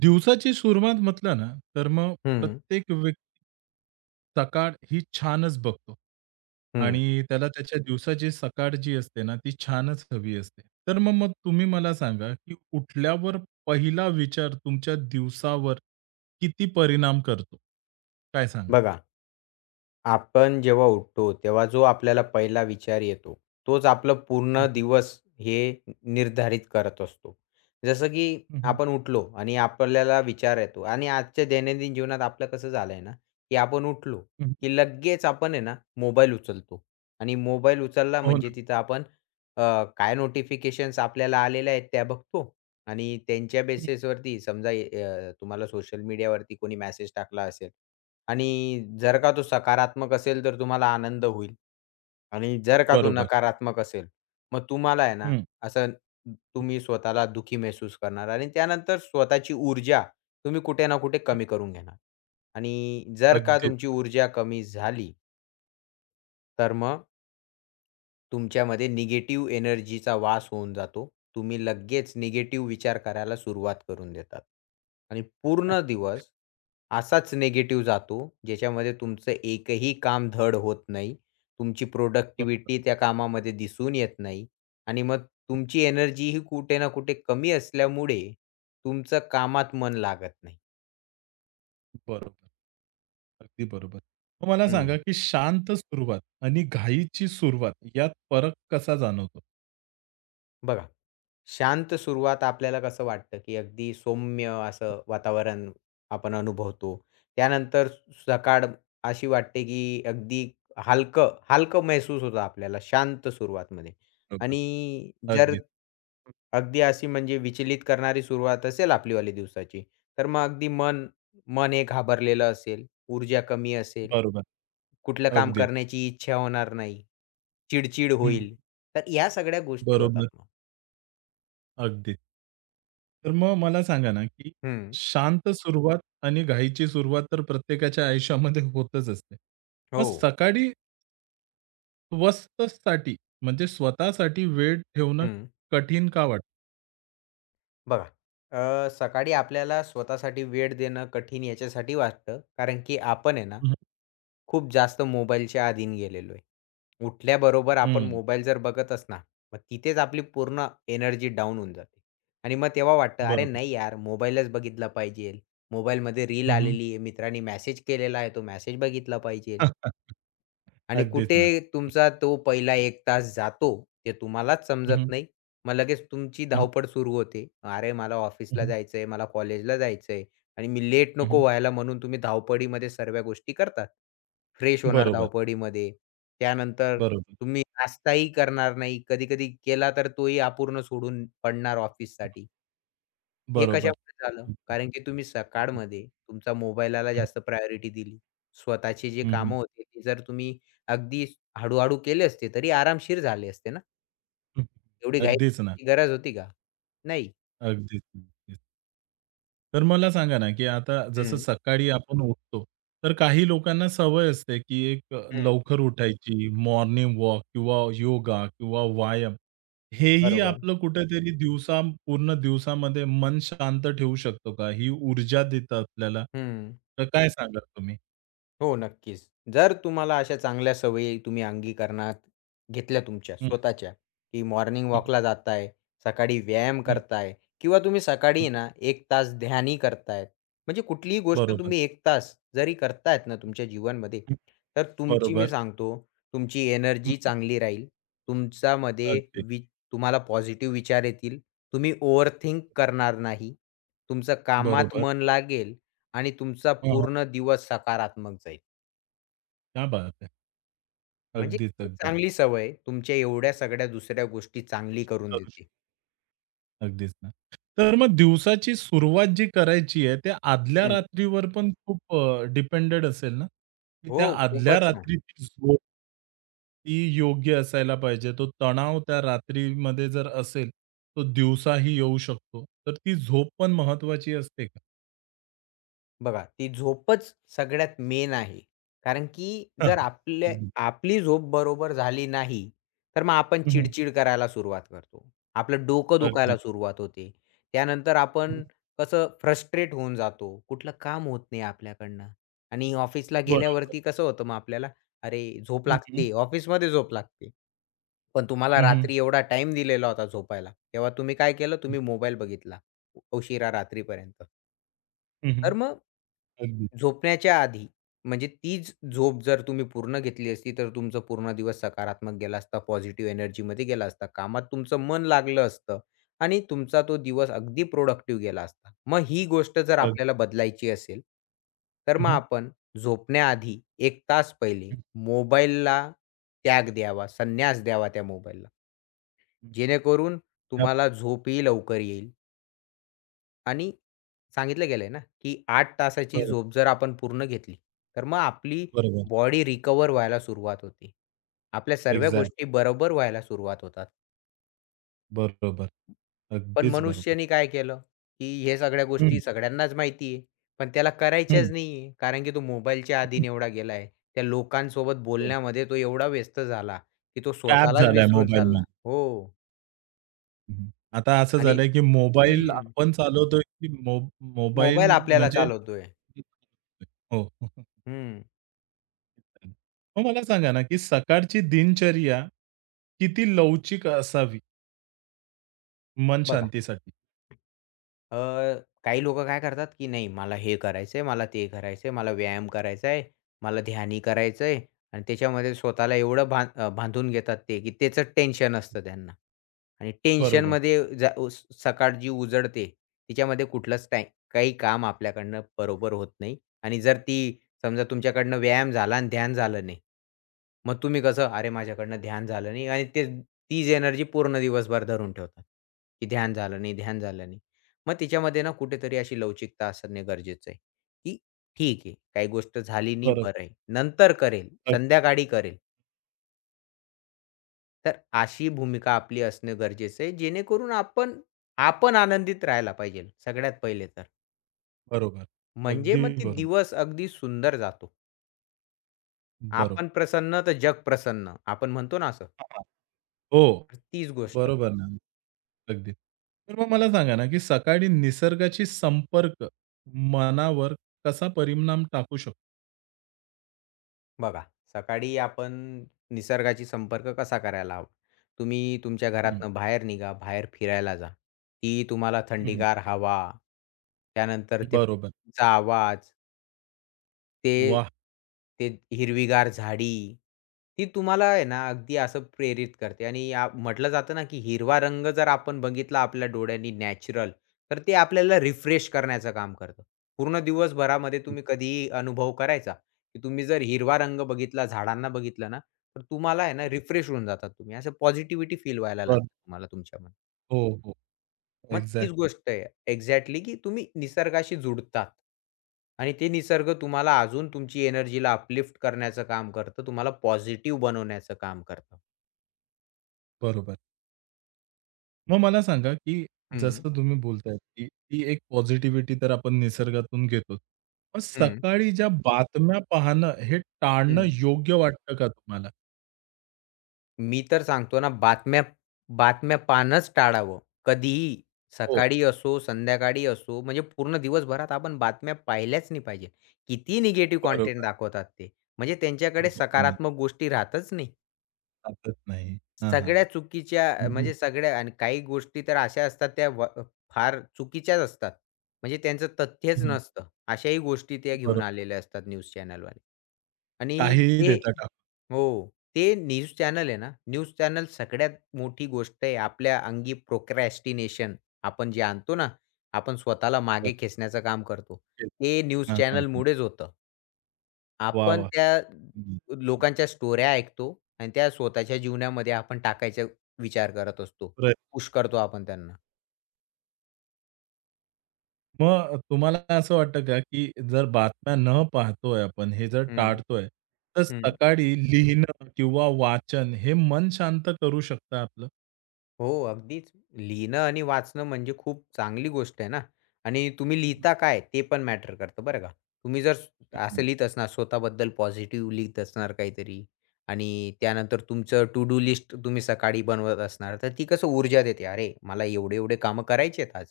दिवसाची सुरुवात म्हटलं ना, तर मग हं, प्रत्येक व्यक्ती सकाळ ही छानच बघतो हं. आणि त्याला त्याच्या दिवसाची सकाळ जी असते ना, ती छानच हवी असते. तर मग मग तुम्ही मला सांगा, की उठल्यावर पहिला विचार तुमच्या दिवसावर किती परिणाम करतो? काय सांगाल? बघा, आपण जेव्हा उठतो, तेव्हा जो आपल्याला पहिला विचार येतो, तोच आपलं हं, पूर्ण हं. दिवस हे निर्धारित करत असतो. जसं की हं, हं. आपण उठलो आणि आपल्याला विचार येतो आणि आजच्या दैनंदिन जीवनात आपलं कसं झालंय ना, की आपण उठलो, की लगेच आपण आहे ना, मोबाईल उचलतो आणि मोबाईल उचलला हो म्हणजे ना. तिथं आपण अ, काय नोटिफिकेशन्स आपल्याला आलेल्या आहेत त्या बघतो आणि त्यांच्या हं. बेसिसवरती समजा तुम्हाला सोशल मीडियावरती कोणी मेसेज टाकला असेल, आणि जर का तो सकारात्मक असेल, तर तुम्हाला आनंद होईल आणि जर का तो बरोबर. नकारात्मक असेल, मग तुम्हाला आहे ना, हं, असं हं. तुम्ही स्वतःला दुःखी महसूस करणार आणि त्यानंतर स्वतःची ऊर्जा तुम्ही कुठे ना कुठे कमी करून घेणार आणि जर का अगदीच. तुमची ऊर्जा कमी झाली, तर मग तुमच्यामध्ये निगेटिव्ह एनर्जीचा वास होऊन जातो. तुम्ही लगेच निगेटिव्ह विचार करायला सुरुवात करून देतात आणि पूर्ण दिवस असाच निगेटिव्ह जातो, ज्याच्यामध्ये तुमचं एकही काम धड होत नाही. तुमची बरोबर. प्रॉडक्टिव्हिटी त्या कामामध्ये दिसून येत नाही आणि मग तुमची एनर्जी ही कुठे ना कुठे कमी असल्यामुळे तुमचं कामात मन लागत नाही. बरोबर. अगदी बरोबर. मग मला सांगा, हं, की शांत सुरुवात आणि घाईची सुरुवात यात फरक कसा जाणवतो? बघा. शांत सुरुवात आपल्याला कसं वाटतं, की अगदी सौम्य असं वातावरण आपण अनुभवतो. त्यानंतर सकाळ अशी वाटते, की अगदी हलकं, हलकं महसूस होतं आपल्याला शांत सुरुवातमध्ये बरोबर. आणि जर अगदीच. अगदी अशी म्हणजे विचलित करणारी सुरुवात असेल आपलीवाली दिवसाची, तर मग अगदी मन मन हे घाबरलेलं असेल, ऊर्जा कमी असेल, बरोबर. कुठलं काम अगदीच. करण्याची इच्छा होणार नाही, चिड हं. होईल. तर या सगळ्या गोष्टी होतात बरोबर. मग. अगदीच. तर मग मला सांगा ना, की हं. शांत सुरुवात आणि घाईची सुरुवात तर प्रत्येकाच्या आयुष्यामध्ये होतच असते. मग हो. सकाळी स्वस्तसाठी म्हणजे स्वतःसाठी वेळ ठेवणं हं, कठीण का वाटतं? बघा सकाळी आपल्याला स्वतःसाठी वेळ देणं कठीण याच्यासाठी वाटतं कारण की आपण आहे ना हं, खूप जास्त मोबाईलच्या अधीन गेलेलो आहे. उठल्याबरोबर आपण हं. मोबाईल जर बघत असणार, मग तिथेच आपली पूर्ण एनर्जी डाउन होऊन जाते आणि मग तेव्हा वाटतं, "अरे बरोबर. नाही यार, मोबाईलच बघितला पाहिजे. मोबाईलमध्ये रील हं, हं. आलेली आहे, मित्रांनी मेसेज केलेला आहे, तो मेसेज बघितला पाहिजे." आणि अगदीच कुठे ना. तुमचा तो पहिला 1 तास जातो, ते तुम्हालाच हं, हं. समजत नाही. मग लगेच तुमची हं, धावपळ सुरू होते. अरे, मला ऑफिसला हं. जायचंय, मला कॉलेजला जायचंय आणि मी लेट नको हं, व्हायला म्हणून तुम्ही धावपळीमध्ये सर्व गोष्टी करतात. फ्रेश होणार बरोबर, धावपळीमध्ये. त्यानंतर बरोबर, तुम्ही नाश्ताही करणार नाही. कधी-कधी केला तर तोही अपूर्ण सोडून पडणार ऑफिससाठी. हे बरोबर. कशामुळे झालं? हं, हं, कारण की तुम्ही सकाळमध्ये तुमच्या मोबाईलला हं, जास्त प्रायोरिटी दिली. स्वतःची जी हं, हं, कामं होती ती जर तुम्ही अगदी हळू-हळू केले असते तरी आरामशीर झाले असते ना? हं. एवढी घाई अगदीच ना. करायची गरज होती का? नाही. अगदीच, अगदीच. तर मला सांगा ना, की आता जसं हं, सकाळी आपण उठतो, तर काही लोकांना सवय असते, की एक हं. लवकर उठायची, मॉर्निंग वॉक किंवा योगा किंवा व्यायाम. हेही बरोबर. आपलं कुठेतरी दिवसा पूर्ण दिवसामध्ये मन शांत ठेवू शकतो का? ही ऊर्जा देतं आपल्याला. हं. तर काय सांगाल तुम्ही? हो, नक्कीच. जर तुम्हाला अशा चांगल्या सवयी तुम्ही अंगीकरणात घेतल्या तुमच्या हं, स्वतःच्या, की मॉर्निंग हं, वॉकला जाताय, सकाळी व्यायाम हं, करताय किंवा तुम्ही हं. सकाळी ना 1 तास ध्यानही करतायत. म्हणजे कुठलीही गोष्ट बरोबर, तुम्ही 1 तास जरी करतायत ना तुमच्या जीवनमध्ये, हं, तर तुमची मी बरोबर. सांगतो, तुमची एनर्जी चांगली राहील. तुमच्यामध्ये अगदी. वि तुम्हाला पॉझिटिव्ह विचार येतील. तुम्ही ओव्हरथिंक करणार नाही. तुमचं कामात बरोबर. मन लागेल आणि तुमचा हां, हां. पूर्ण दिवस सकारात्मक जाईल. क्या बात है! म्हणजे अगदीच, ही अगदीच. चांगली सवय तुमच्या एवढ्या सगळ्या दुसऱ्या गोष्टी चांगली करून करू देते. शकतो. अगदीच ना. तर मग दिवसाची सुरुवात जी करायची आहे, त्या आदल्या हं. रात्रीवर पण खूप डिपेंडेड असेल ना? की हो, त्या आदल्या खूपच. रात्रीची झोप ही योग्य असायला पाहिजे. तो तणाव त्या रात्रीमध्ये जर असेल, तो दिवसाही येऊ शकतो. तर ती झोप पण महत्त्वाची असते का? बघा, ती झोपच सगळ्यात मेन आहे. कारण की हां. जर आपल्या अगदी. आपली झोप बरोबर झाली नाही, तर मग आपण हं, हं. चिड-चिड करायला सुरुवात करतो. आपलं डोकं अगदी. दुखायला सुरुवात होते. त्यानंतर हं. आपण कसं फ्रस्ट्रेट होऊन जातो. कुठलं काम होत नाही आपल्याकडनं आणि ऑफिसला बरोबर. गेल्यावरती कसं होतं मग आपल्याला, अरे झोप हं, हं. लागते, ऑफिसमध्ये झोप लागते. पण तुम्हाला हं, हं. रात्री एवढा टाईम दिलेला होता झोपायला. तेव्हा तुम्ही काय केलं? तुम्ही मोबाईल बघितला उशिरा रात्रीपर्यंत. हं, हं. तर मग अगदी. झोपण्याच्या आधी, म्हणजे तीच झोप जर तुम्ही पूर्ण घेतली असती, तर तुमचा पूर्ण दिवस सकारात्मक गेला असता, पॉझिटिव्ह एनर्जीमध्ये गेला असता. कामात तुमचं मन लागलं असतं आणि तुमचा तो दिवस अगदी प्रोडक्टिव्ह गेला असता. मग ही गोष्ट जर अगदी. आपल्याला बदलायची असेल, तर हं, मग हं. आपण झोपण्याआधी 1 तास पहिले हं, मोबाईलला त्याग द्यावा, संन्यास द्यावा त्या मोबाईलला. हं. जेणेकरून तुम्हाला झोपही लवकर येईल. आणि सांगितलं गेलंय ना, की 8 तासाची बरो झोप जर आपण पूर्ण घेतली, तर मग आपली बरोबर. बॉडी रिकव्हर व्हायला सुरुवात होती आपल्या सर्व एक्झॅक्ट. गोष्टी बरोबर व्हायला सुरुवात होतात. बरोबर. पण अगदीच बरोबर. मनुष्याने काय केलं, की हे सगळ्या हं, गोष्टी सगळ्यांनाच माहिती आहे, पण त्याला हं. करायच्याच नाही कारण की तो मोबाईलच्या अधीन एवढा गेला त्या लोकांसोबत हो. बोलण्यामध्ये तो एवढा व्यस्त झाला, की तो टॅब स्वतःलाच झालाय विसरून चालला. मोबाईलमध्ये. हो हं. आता असं आणि झालंय की मोबाईल हं, आपण चालवतोय की मोबाईल मोबाईल आपल्याला म्हणजे चालवतोय. हो. हं, मग मला सांगा ना, की सकाळची दिनचर्या किती लवचिक असावी मन बघा. शांतीसाठी? अ, काही लोकं काय करतात, की नाही मला हे करायचंय, मला ते करायचंय, मला व्यायाम करायचा आहे, मला ध्यानी करायचंय आणि त्याच्यामध्ये स्वतःला एवढं बांधून घेतात ते, की त्याचं टेन्शन असतं त्यांना आणि बरोबर, टेन्शनमध्ये जा उस सकाळ जी उजळते, तिच्यामध्ये कुठलंच टाईम काही काम आपल्याकडनं बरोबर होत नाही आणि जर ती समजा तुमच्याकडनं व्यायाम झाला आणि ध्यान झालं नाही, मग तुम्ही कसं, "अरे माझ्याकडनं ध्यान झालं नाही" आणि ते तीच एनर्जी पूर्ण दिवसभर धरून ठेवतात, की ध्यान झालं नाही, ध्यान झालं नाही. मग तिच्यामध्ये ना कुठेतरी अशी लवचिकता असणे गरजेचं आहे, की ठीक आहे, काही गोष्ट झाली नाही बरोबर. बरं आहे. नंतर करेल, अग संध्याकाळी करेल. तर अशी भूमिका आपली असणं गरजेचं आहे, जेणेकरून आपण आपण आनंदित राहायला पाहिजे सगळ्यात पहिले तर. बरोबर. म्हणजे अगदी मग ते बरोबर. दिवस अगदी सुंदर जातो. बरोबर. आपण प्रसन्न तर जग प्रसन्न. आपण म्हणतो ना असं. हां, हां. हो. तर तीच गोष्ट. बरोबर ना. अगदी. तर मग मला सांगा ना, की सकाळी निसर्गाची संपर्क मनावर कसा परिणाम टाकू शकतो? बघा, सकाळी आपण निसर्गाशी संपर्क कसा करायला हवा? तुम्ही तुमच्या हं, घरातनं बाहेर निघा, बाहेर फिरायला जा. ती तुम्हाला हं. थंडीगार हवा, त्यानंतर ते बरोबर. पक्ष्यांचा आवाज, ते वाह! ते हिरवीगार झाडी, ती तुम्हाला आहे ना अगदी असं प्रेरित करते आणि या म्हटलं जातं ना, की हिरवा रंग जर आपण बघितला आपल्या डोळ्यांनी नॅचरल, तर ते आपल्याला रिफ्रेश करण्याचं काम करतं. पूर्ण दिवसभरामध्ये तुम्ही कधीही अनुभव करायचा, की तुम्ही जर हिरवा रंग बघितला, झाडांना बघितलं ना, तर तुम्हाला आहे ना रिफ्रेश होऊन जातात तुम्ही. असं पॉझिटिव्हिटी फील व्हायला बरं. लागते तुम्हाला तुमच्यामध्ये. हो, हो. मग तीच एक्झॅक्टली. गोष्ट आहे एक्झॅक्टली, की तुम्ही निसर्गाशी जुडतात आणि ते निसर्ग तुम्हाला अजून तुमची एनर्जीला अपलिफ्ट करण्याचं काम करतं. तुम्हाला पॉझिटिव्ह बनवण्याचं काम करतं. बरोबर. मग मला सांगा, की हं, जसं तुम्ही बोलताय, की ती एक पॉझिटिव्हिटी तर आपण निसर्गातून घेतोच. मग हं. सकाळी ज्या बातम्या पाहणं हे टाळणं हं. योग्य वाटतं का तुम्हाला? मी तर सांगतो ना, बातम्या बातम्या पाहणंच टाळावं. कधीही, हो, सकाळी असो, संध्याकाळी असो, म्हणजे पूर्ण दिवसभरात आपण बातम्या पाहिल्याच नाही पाहिजे. किती निगेटिव्ह कंटेंट बरोबर. दाखवतात ते. म्हणजे हो, त्यांच्याकडे हो ना. सकारात्मक गोष्टी राहतच नाही. टाकत नाही. हां, हां. सगळ्या चुकीच्या हं, हं. म्हणजे सगळ्या आणि काही गोष्टी तर अशा असतात त्या व फार चुकीच्याच असतात. म्हणजे त्यांचं तथ्यच बरोबर. नसतं. अशाही गोष्टी त्या घेऊन आलेल्या असतात न्यूज चॅनलवाले आणि काहीही ते देता टाकून. हो. ते न्यूज चॅनल आहे ना, न्यूज चॅनल सगळ्यात मोठी गोष्ट आहे आपल्या अंगी प्रोक्रॅस्टिनेशन आपण जे आणतो ना, आपण स्वतःला मागे खेचण्याचं काम करतो. नक्कीच. ते न्यूज हां, हां, हां. चॅनलमुळेच होतं. वाह, आपण वाह! त्या हं. लोकांच्या स्टोऱ्या ऐकतो आणि त्या स्वतःच्या जीवनामध्ये आपण टाकायचा विचार करत असतो. बरं. पुश करतो आपण त्यांना. मग तुम्हाला असं वाटतं का, की जर बातम्या न पाहतोय आपण, हे जर हं, टाळतोय, तर हं. सकाळी लिहिणं किंवा वाचन हे मन शांत करू शकतं आपलं? हो, अगदीच. लिहिणं आणि वाचणं म्हणजे खूप चांगली गोष्ट आहे ना आणि तुम्ही लिहिता काय ते पण मॅटर करतं बरं का. तुम्ही जर असं हं, लिहीत असणार स्वतःबद्दल पॉझिटिव्ह लिहीत असणार काहीतरी आणि त्यानंतर तुमचं टू डू लिस्ट तुम्ही सकाळी बनवत असणार, तर ती कसं ऊर्जा देते, "अरे, मला एवढे-एवढे कामं करायची आहेत आज."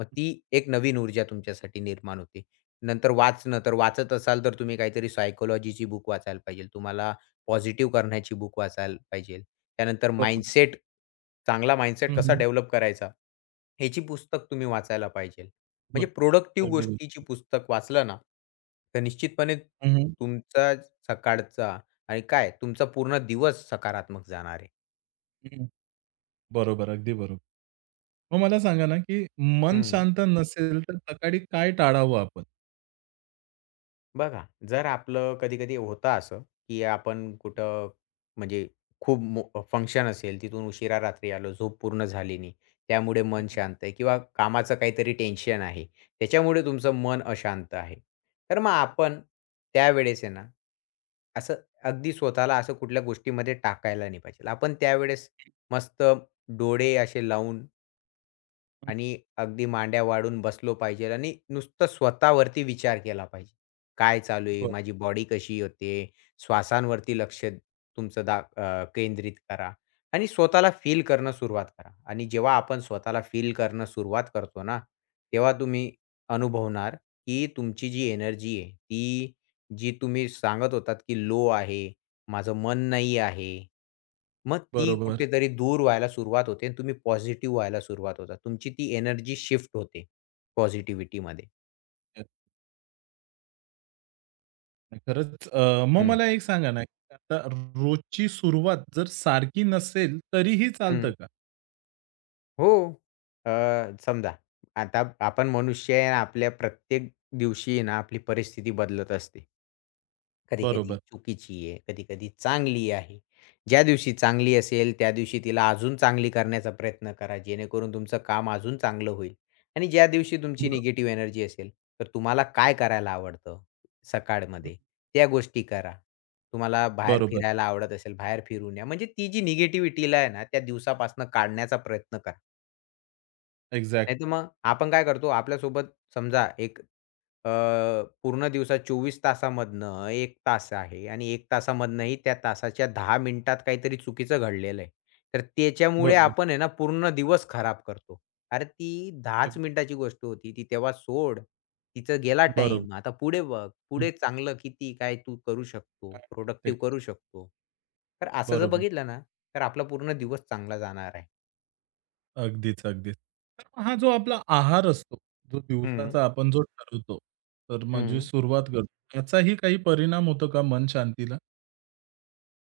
मग ती एक नवीन ऊर्जा तुमच्यासाठी निर्माण होते. नंतर वाचणं, तर वाचत असाल तर तुम्ही काहीतरी सायकॉलॉजीची बुक वाचायला पाहिजे. तुम्हाला पॉझिटिव्ह करण्याची बुक वाचायला पाहिजे. त्यानंतर बरोबर. माइंडसेट चांगला माइंडसेट हं, कसा हं. डेव्हलप करायचा, ह्याची पुस्तक तुम्ही वाचायला पाहिजे. म्हणजे बरं. प्रोडक्टिव्ह अगदी बरोबर. गोष्टीची पुस्तक वाचलं ना, तर निश्चितपणे हं, हं. तुमचा सकाळचा आणि काय तुमचा पूर्ण दिवस सकारात्मक जाणार आहे. हं, हं. बरोबर, अगदी बरोबर. मग मला सांगा ना, की मन हं. शांत नसेल तर सकाळी काय टाळावं आपण? बघा, जर आपलं कधी-कधी होतं असं, की आपण कुठं म्हणजे खूप फंक्शन असेल, तिथून उशिरा रात्री आलो, झोप पूर्ण झाली नाही, त्यामुळे हं, मन हं. शांत आहे किंवा कामाचं काहीतरी टेन्शन आहे, त्याच्यामुळे तुमचं मन अशांत आहे. तर मग आपण त्यावेळेस आहे ना, असं अगदी स्वतःला असं कुठल्या गोष्टीमध्ये टाकायला नाही पाहिजे. आपण त्यावेळेस मस्त डोळे असे लावून हं. आणि अगदी मांड्या वाढून बसलो पाहिजे आणि नुसतं स्वतःवरती विचार केला पाहिजे. काय चालू आहे? बरं. माझी बॉडी कशी होते? श्वासांवरती लक्ष तुमचं केंद्रित करा आणि स्वतःला फील करणं सुरुवात करा आणि जेव्हा आपण स्वतःला फील करणं सुरुवात करतो ना, तेव्हा तुम्ही अनुभवणार की तुमची जी एनर्जी आहे, ती जी तुम्ही सांगत होतात की लो आहे माझं मन नाही आहे. मग ती बरोबर. कुठेतरी दूर व्हायला सुरुवात होते आणि तुम्ही पॉझिटिव्ह व्हायला सुरुवात होता. तुमची ती एनर्जी शिफ्ट होते पॉझिटिव्हिटीमध्ये. नाही, खरंच मग हं, मला एक सांगा ना, आता रोजची सुरुवात जर सारखी नसेल तरीही चालतं हं. का? हो. अ, समजा आता आपण मनुष्य आहे. आपल्या प्रत्येक दिवशी आहे ना आपली परिस्थिती बदलत असते. कधी-कधी बरोबर. चुकीची आहे, कधी-कधी चांगली आहे. ज्या दिवशी चांगली असेल, त्या दिवशी तिला अजून चांगली करण्याचा प्रयत्न करा, जेणेकरून तुमचं काम अजून चांगलं होईल. आणि ज्या दिवशी तुमची बरो निगेटिव्ह एनर्जी असेल, तर तुम्हाला काय करायला आवडतं हं, सकाळमध्ये, त्या गोष्टी करा. तुम्हाला बाहेर बरोबर. फिरायला आवडत असेल, बाहेर फिरून या. म्हणजे ती जी निगेटिव्हिटीला आहे ना, त्या दिवसापासून काढण्याचा प्रयत्न करा. एक्झॅक्ट. नाहीतर मग आपण काय करतो, आपल्यासोबत समजा अ, पूर्ण दिवसात 24 तासामधनं एक तास आहे आणि एक तासामधनंही त्या तासाच्या 10 मिनिटात काहीतरी चुकीचं घडलेलं आहे. तर त्याच्यामुळे बरोबर. आपण आहे ना पूर्ण दिवस खराब करतो. अरे ती 10च अगदी मिनिटाची गोष्ट होती. ती तेव्हा सोड. तिचा गेला बरोबर. टाइम आता पुढे बघ. हं, पुढे चांगलं किती काय तू करू शकतो, प्रोडक्टिव्ह तेच. करू शकतो. तर असं जर बरोबर. बघितलं ना, तर आपला पूर्ण दिवस चांगला जाणार आहे. अगदीच, अगदीच. तर मग हा जो आपला आहार असतो, जो हं, दिवसाचा आपण जो ठरवतो, तर म्हणजे हं. सुरुवात करतो, त्याचाही काही परिणाम होतो का मन शांतीला?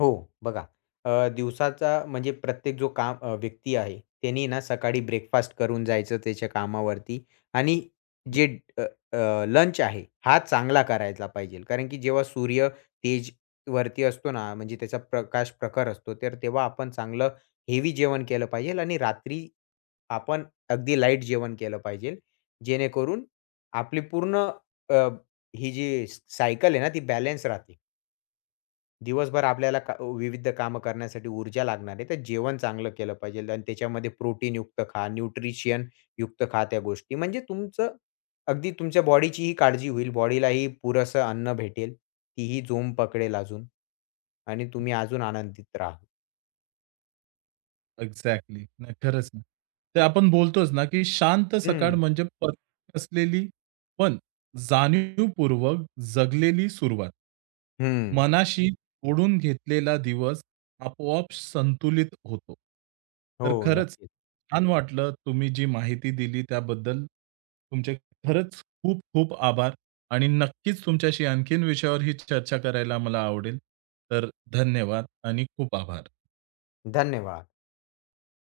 हो, बघा दिवसाचा म्हणजे प्रत्येक जो काम व्यक्ती आहे, त्यांनी ना सकाळी ब्रेकफास्ट करून जायचं त्याच्या कामावरती आणि जे लंच आहे, हा चांगला करायला पाहिजे. कारण की जेव्हा सूर्य तेज वरती असतो ना, म्हणजे त्याचा प्रकाश प्रखर असतो, तर तेव्हा आपण चांगलं हेवी जेवण केलं पाहिजे आणि रात्री आपण अगदी लाईट जेवण केलं पाहिजे. जेणेकरून आपली पूर्ण अ, ही जी सायकल आहे ना, ती बॅलन्स राहते. दिवसभर आपल्याला का विविध कामं करण्यासाठी ऊर्जा लागणार आहे, तर जेवण चांगलं केलं पाहिजे आणि त्याच्यामध्ये प्रोटीनयुक्त खा, न्यूट्रिशन युक्त खा त्या गोष्टी. म्हणजे तुमचं अगदी तुमच्या बॉडीचीही काळजी होईल, बॉडीलाही पुरेसं अन्न भेटेल, तीही जोम पकडेल अजून आणि तुम्ही अजून आनंदित राहाल. एक्झॅक्टली. नाही, खरंच ना. ते आपण बोलतोच ना, की शांत सकाळ हं, म्हणजे परफेक्ट असलेली पण जाणीवपूर्वक जगलेली सुरुवात. हं. मनाशी ओढून घेतलेला दिवस आपोआप संतुलित होतो. हो, तर खरंच नक्कीच. छान वाटलं तुम्ही जी माहिती दिली त्याबद्दल तुमचे खरंच खूप खूप आभार आणि नक्कीच तुमच्याशी आणखीन विषयावर ही चर्चा करायला मला आवडेल. तर धन्यवाद आणि खूप आभार. धन्यवाद.